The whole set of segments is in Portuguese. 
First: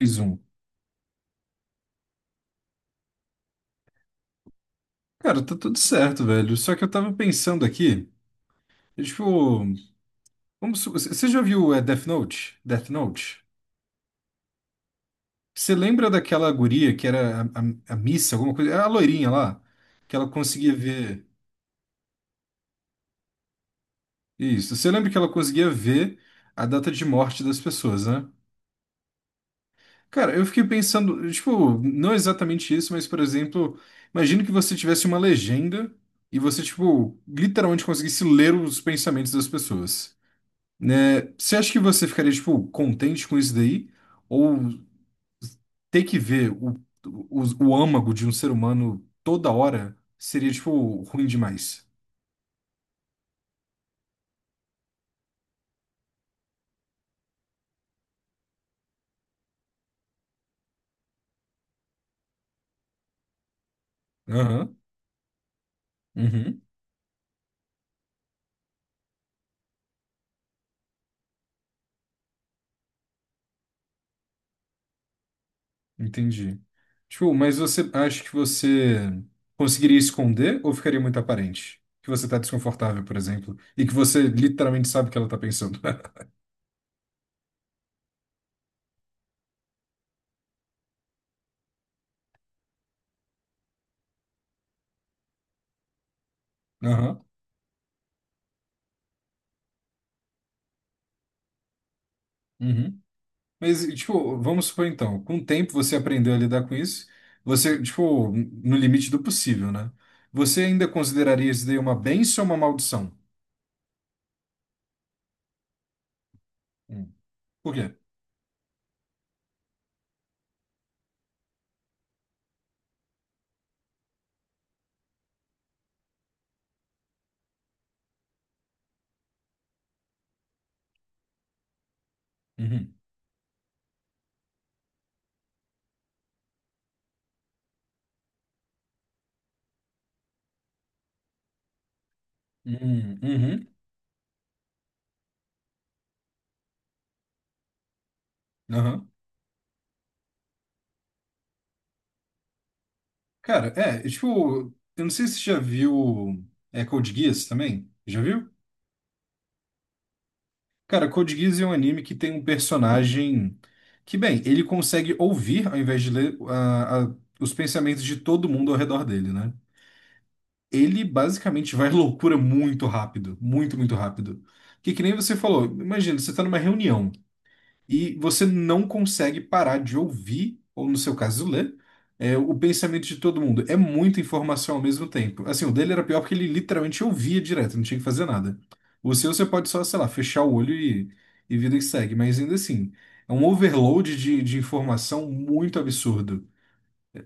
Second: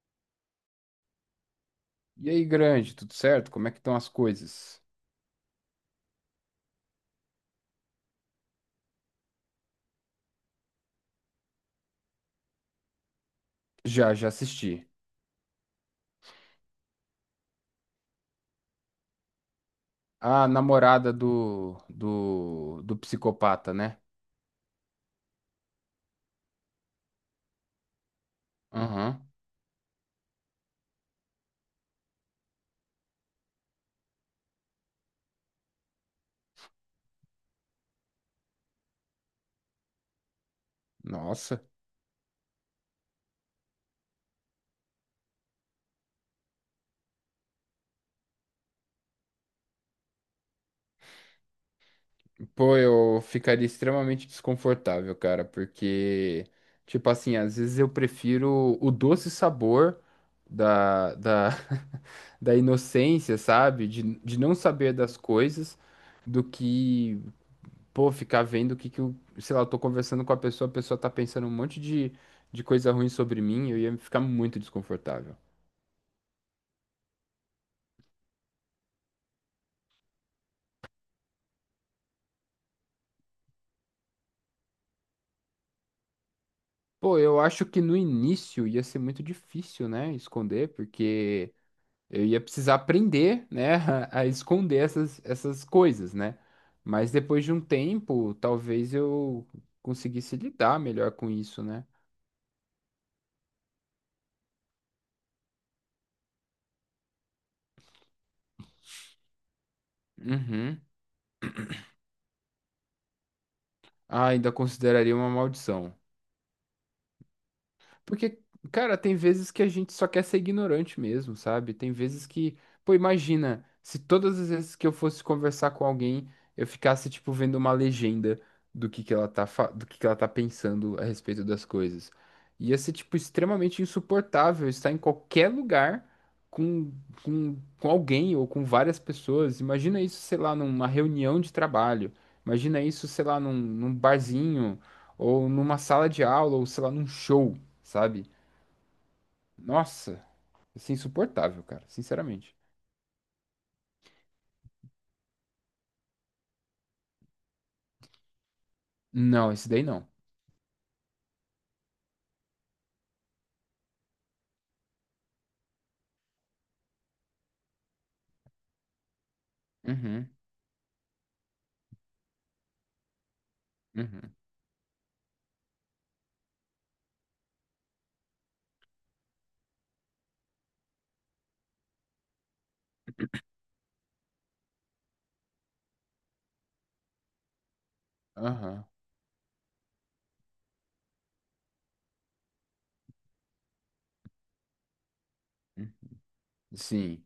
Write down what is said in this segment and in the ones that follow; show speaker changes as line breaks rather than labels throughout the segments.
Mais um.
E aí, grande, tudo certo? Como é que estão as coisas?
Cara, tá tudo certo, velho. Só que eu tava pensando aqui, é tipo, você já viu Death Note? Death Note?
Já, já assisti.
Você lembra daquela guria que era a Missa, alguma coisa? É a loirinha lá, que ela
A
conseguia
namorada
ver.
do psicopata, né?
Isso. Você lembra que ela conseguia ver a data de morte das pessoas, né?
Aham.
Cara, eu fiquei pensando, tipo, não exatamente isso, mas, por exemplo, imagina que você tivesse uma legenda e você, tipo, literalmente conseguisse ler os pensamentos das pessoas. Né? Você
Nossa.
acha que você ficaria, tipo, contente com isso daí? Ou ter que ver o, o âmago de um ser humano toda hora seria, tipo, ruim demais?
Pô, eu ficaria extremamente desconfortável, cara, porque, tipo assim, às vezes eu prefiro o doce sabor da, da, da inocência, sabe? De não
Aham,
saber das coisas, do
uhum,
que pô, ficar vendo o que que eu, sei lá, eu tô conversando com a pessoa tá pensando um monte de coisa ruim sobre mim, eu ia ficar muito desconfortável.
entendi. Tipo, mas você acha que você conseguiria esconder ou ficaria muito aparente? Que você tá desconfortável, por exemplo, e que você literalmente sabe o que ela tá pensando.
Pô, eu acho que no início ia ser muito difícil, né, esconder, porque eu ia precisar aprender, né, a esconder essas coisas, né? Mas
Aham,
depois de um tempo, talvez eu conseguisse lidar melhor com isso, né?
uhum. Mas, tipo, vamos supor então, com o tempo você aprendeu a lidar com isso, você, tipo, no limite do possível, né? Você
Uhum.
ainda consideraria isso daí uma bênção ou uma maldição?
Ah, ainda consideraria uma maldição.
Hum. Por quê?
Porque, cara, tem vezes que a gente só quer ser ignorante mesmo, sabe? Tem vezes que, pô, imagina, se todas as vezes que eu fosse conversar com alguém, eu ficasse, tipo, vendo uma legenda do que ela tá, do que ela tá pensando a respeito das coisas. Ia ser,
Uhum.
tipo, extremamente insuportável estar em qualquer lugar com, com alguém ou com várias pessoas. Imagina isso, sei lá, numa reunião de trabalho. Imagina isso,
Uhum.
sei lá, num,
Uhum.
num barzinho ou numa sala de aula, ou sei lá, num show, sabe?
Aham.
Nossa, isso é insuportável, cara, sinceramente.
Cara, tipo, eu não sei se você já viu Code Geass também. Já viu?
Não, esse daí não.
Cara, Code Geass é um anime que tem um personagem que, bem, ele consegue ouvir, ao invés de ler, os pensamentos de todo mundo ao redor dele, né?
Uhum.
Ele basicamente vai à loucura muito rápido, muito, muito
Uhum.
rápido. Que nem você falou, imagina, você está numa reunião e você não consegue parar de ouvir, ou no seu caso, ler, o pensamento de todo mundo. É muita informação ao mesmo tempo. Assim, o dele era pior porque ele literalmente ouvia direto, não tinha que fazer nada.
Aham.
O seu, você pode só, sei lá, fechar o olho e vida que segue, mas ainda assim, é um overload de informação muito
Hum.
absurdo.
Sim.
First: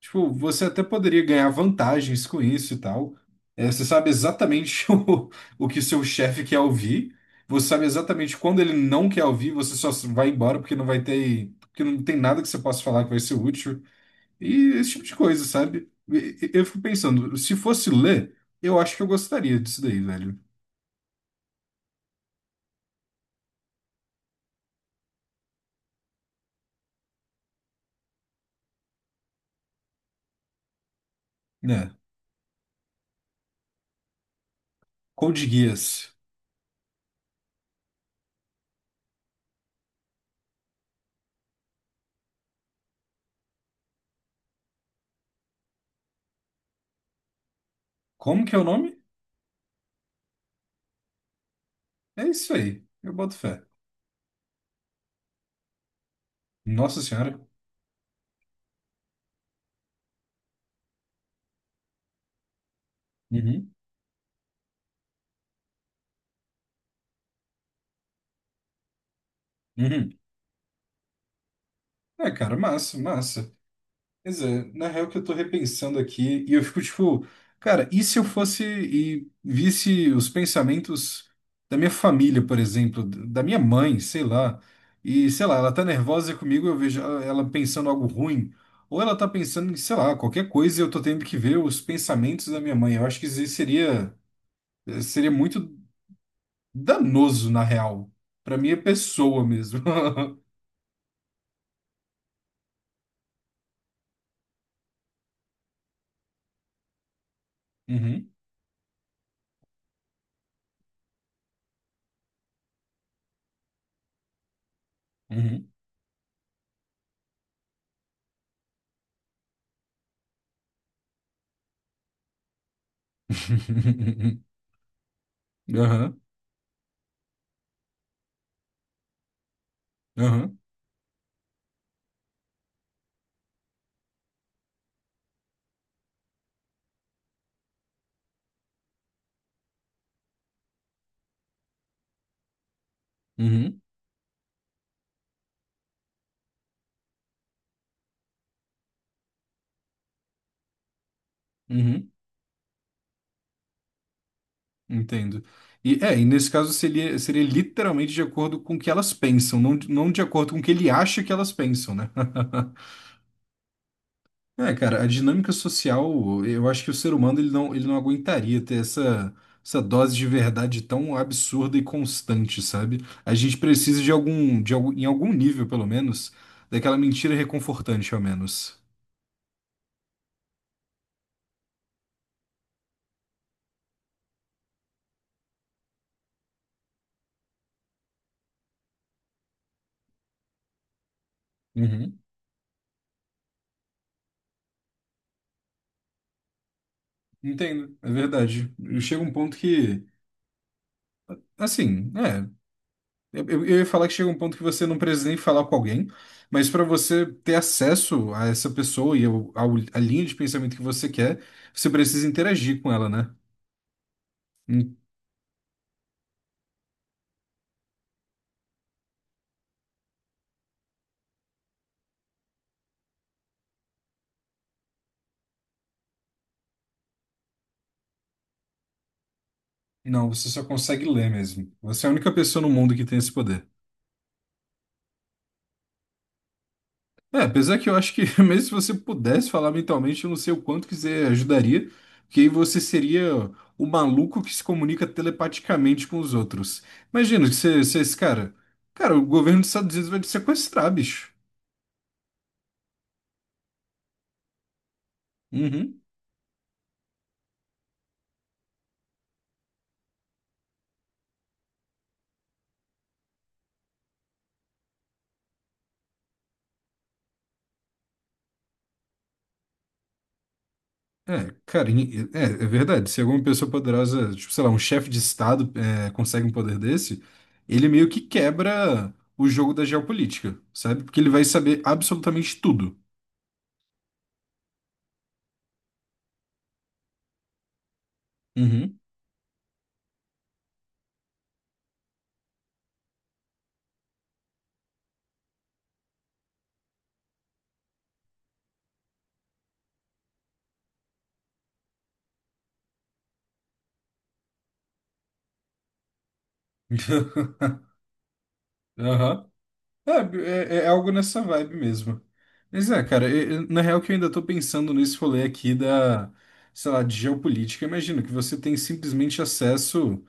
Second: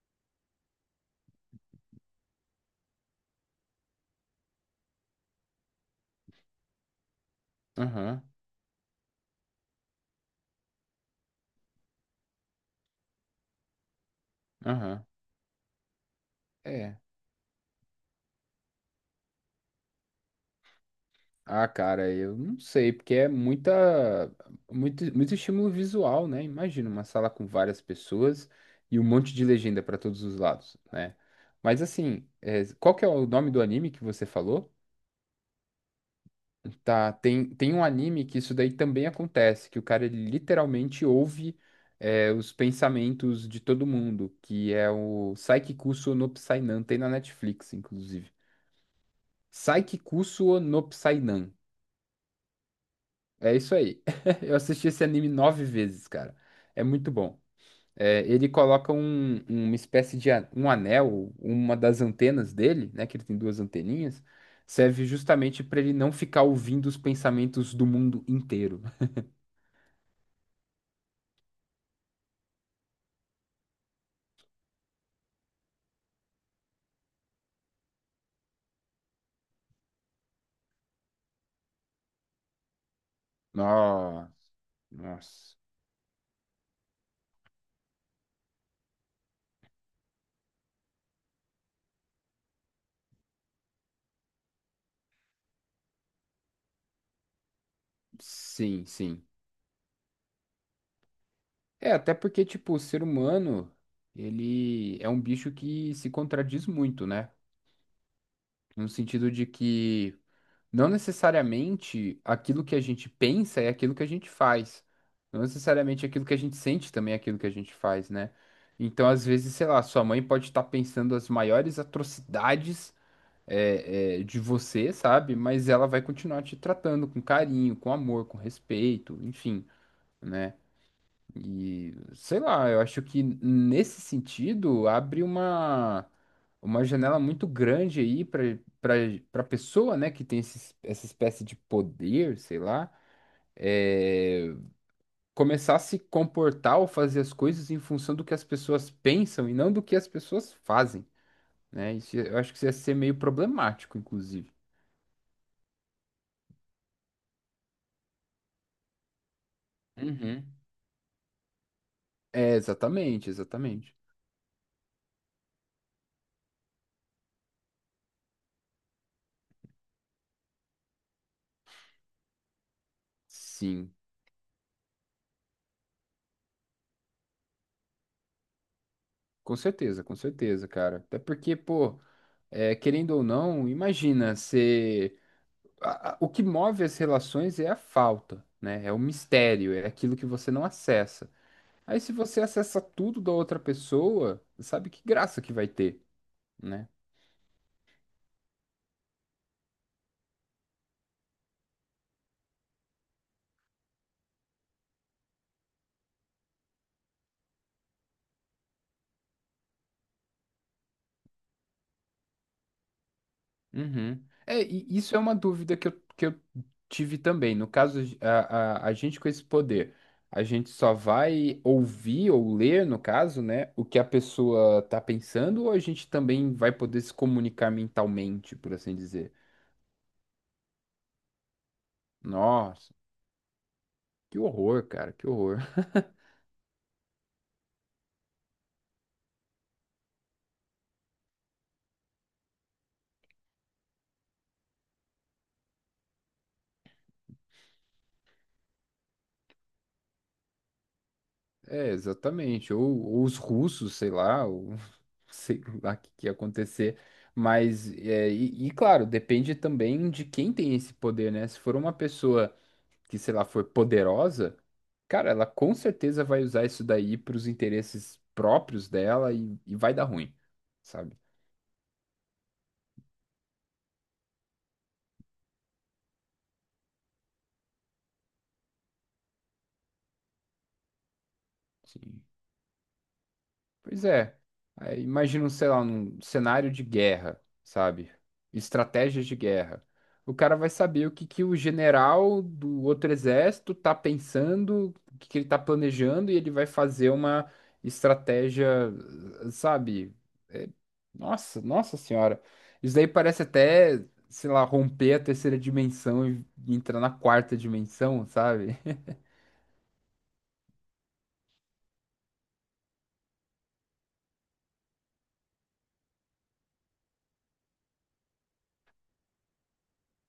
Tipo, você até poderia ganhar vantagens com isso e tal. É, você sabe exatamente o que seu chefe quer ouvir. Você sabe
Aham.
exatamente quando ele não quer ouvir, você só vai embora porque não vai ter, porque não tem nada que você possa falar que vai ser útil. E esse tipo
Aham.
de coisa, sabe? Eu fico
É.
pensando, se fosse ler, eu acho que eu gostaria disso daí, velho.
Ah, cara, eu não sei, porque é muita, muito, muito estímulo visual, né? Imagina uma sala com várias pessoas e um monte de legenda para todos os lados, né? Mas
Né?
assim, qual que é o nome do anime que você falou?
Code Geass.
Tá, tem um anime que isso daí também acontece, que o cara ele literalmente ouve os pensamentos de todo mundo, que é o Saiki Kusuo no Psainan, tem na Netflix, inclusive.
Como que é o nome?
Saiki Kusuo no Psainan.
É isso aí. Eu boto
É
fé.
isso aí. Eu assisti esse anime nove vezes, cara. É
Nossa
muito bom.
Senhora.
É, ele coloca uma espécie de um anel, uma das antenas dele, né, que ele tem duas
Uhum.
anteninhas, serve justamente para ele não ficar ouvindo os pensamentos do mundo inteiro.
Uhum. É, cara, massa, massa. Pois é, na real que eu tô repensando aqui e eu fico tipo, cara, e se eu fosse e visse os pensamentos da minha família, por exemplo, da minha mãe, sei
Nossa,
lá, e sei lá,
nossa.
ela tá nervosa comigo, eu vejo ela pensando algo ruim, ou ela tá pensando em, sei lá, qualquer coisa e eu tô tendo que ver os pensamentos da minha mãe. Eu acho que isso aí seria seria muito danoso, na real, pra minha
Sim, sim.
pessoa mesmo.
É, até porque, tipo, o ser humano, ele é um bicho que se contradiz muito, né?
Uhum,
No sentido de que não necessariamente aquilo que a gente pensa é aquilo que a gente faz. Não
uhum.
necessariamente aquilo que a gente sente também é aquilo que a gente faz, né? Então, às vezes, sei lá, sua mãe pode estar pensando as maiores atrocidades de você, sabe? Mas ela vai
Aham,
continuar te tratando com carinho, com amor, com respeito, enfim. Né?
aham,
E sei lá, eu acho que nesse sentido abre uma janela muito grande aí para pessoa, né, que tem essa espécie de poder, sei lá,
uhum,
é, começar a se comportar ou fazer as coisas em função do que as pessoas pensam e não do que as pessoas fazem, né?
uhum.
Isso, eu acho que isso ia ser meio problemático, inclusive.
Entendo. E é, e nesse caso seria, seria literalmente de acordo com o que elas pensam, não, não de
Uhum.
acordo com o que ele acha que elas pensam, né?
É, exatamente, exatamente.
É, cara, a dinâmica social, eu acho que o ser humano ele não aguentaria ter essa, essa dose de verdade tão absurda e constante, sabe? A gente
Sim,
precisa de algum, em algum nível, pelo menos, daquela mentira reconfortante, ao menos.
com certeza, cara. Até porque, pô. É, querendo ou não, imagina, você. O que move as relações é a falta, né? É o mistério, é aquilo que você não acessa. Aí, se
Uhum.
você acessa tudo da outra pessoa, sabe que graça que vai ter, né?
Entendo, é verdade. Chega um ponto que, assim, é, eu ia falar que chega um ponto que você não precisa nem falar com alguém, mas para você ter acesso a essa pessoa e a linha de pensamento que você quer, você precisa interagir com ela, né?
Uhum. É,
Hum.
e isso é uma dúvida que eu tive também. No caso, a gente com esse poder, a gente só vai ouvir ou ler, no caso, né, o que a pessoa tá pensando, ou a gente também vai poder se comunicar mentalmente, por assim dizer?
Não, você só consegue ler mesmo. Você é a única pessoa no mundo
Nossa,
que tem esse poder.
que horror, cara, que horror.
É, apesar que eu acho que mesmo se você pudesse falar mentalmente, eu não sei o quanto que você ajudaria, porque aí você seria o maluco que se comunica telepaticamente com os outros. Imagina que você, você é esse cara. Cara, o governo dos Estados Unidos vai te sequestrar, bicho.
É, exatamente. Ou os russos, sei lá, ou sei lá o
Uhum.
que, que ia acontecer. Mas, e, claro, depende também de quem tem esse poder, né? Se for uma pessoa que, sei lá, for poderosa, cara, ela com certeza vai usar isso daí para os interesses próprios dela e vai dar ruim, sabe?
É, cara, é, é verdade. Se alguma pessoa poderosa, tipo, sei lá, um chefe de Estado consegue um poder desse, ele meio que quebra o jogo da geopolítica, sabe? Porque ele vai saber
Sim.
absolutamente tudo.
Pois é. Aí, imagina, um, sei lá, um cenário de guerra, sabe?
Uhum.
Estratégias de guerra. O cara vai saber o que que o general do outro exército tá pensando, o que que ele tá planejando, e ele vai fazer uma estratégia, sabe? É, nossa, nossa senhora. Isso daí parece até, sei lá, romper a terceira dimensão e entrar na quarta dimensão, sabe?
Aham. É, é algo nessa vibe mesmo. Mas é, cara, na real que eu ainda tô pensando nesse rolê aqui da, sei lá, de geopolítica. Imagina que você tem simplesmente acesso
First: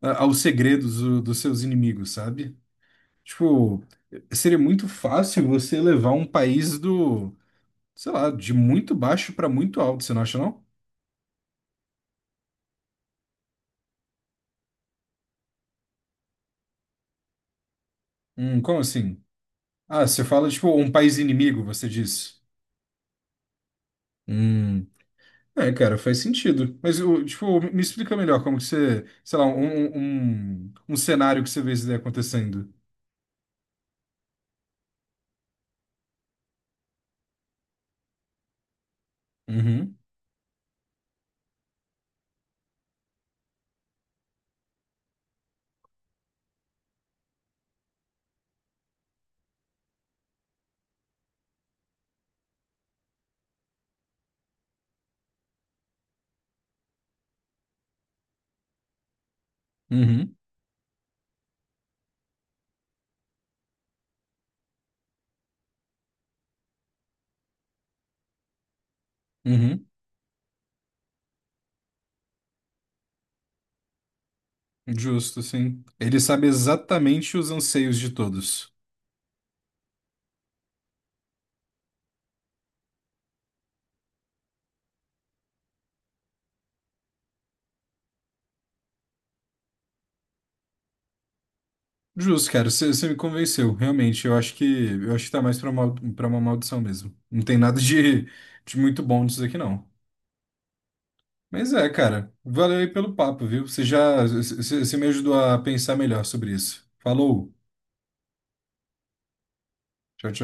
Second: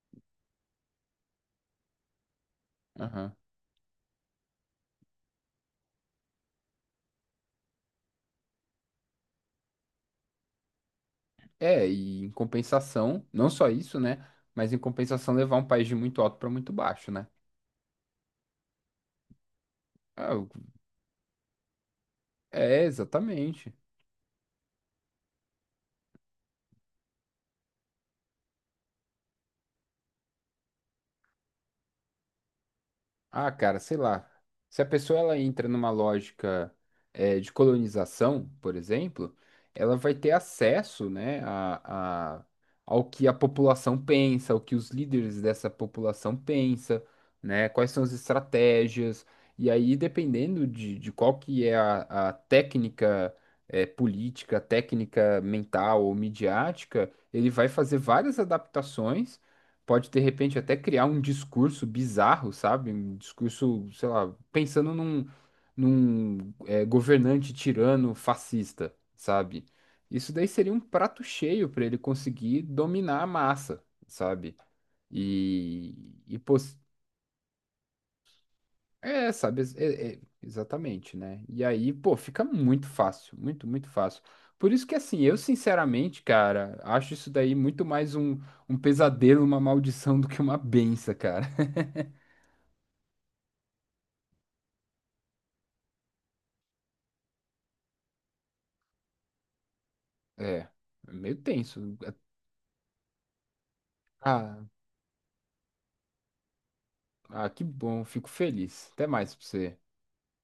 aos segredos dos seus inimigos, sabe?
Aham.
Tipo, seria muito fácil você levar um país do, sei lá, de muito baixo para muito alto, você não acha, não?
É, e em compensação, não só isso, né? Mas em compensação levar um país de muito alto para muito baixo, né?
Como assim? Ah, você
Ah.
fala, tipo, um país inimigo, você diz.
É, exatamente.
Hum, é, cara, faz sentido. Mas, tipo, me explica melhor como que você, sei lá, um cenário que você vê isso daí acontecendo.
Ah, cara, sei lá. Se a pessoa ela entra numa lógica de colonização, por exemplo, ela
Uhum,
vai ter acesso, né, ao que a população pensa, ao que os líderes dessa população pensa, né, quais são as estratégias. E aí, dependendo de qual que é a técnica política, técnica mental ou midiática, ele vai fazer várias adaptações, pode de
uhum,
repente até criar um discurso bizarro, sabe? Um discurso, sei lá, pensando num governante tirano fascista, sabe?
uhum.
Isso daí seria um prato cheio para ele conseguir dominar a massa, sabe?
Justo, sim.
E,
Ele
e
sabe
pô,
exatamente os anseios de todos.
sabe? Exatamente, né? E aí, pô, fica muito fácil, muito, muito fácil. Por isso que, assim, eu sinceramente, cara, acho isso daí muito mais um pesadelo, uma maldição do que uma benção, cara.
Justo, cara, você me convenceu, realmente. Eu acho que tá mais pra uma maldição mesmo. Não tem nada de, de muito bom disso aqui, não.
É, é meio
Mas
tenso.
é, cara, valeu aí pelo papo, viu? Você já
Ah,
você você me ajudou a pensar melhor sobre isso.
ah,
Falou,
que bom, fico feliz. Até mais pra você.
tchau, tchau.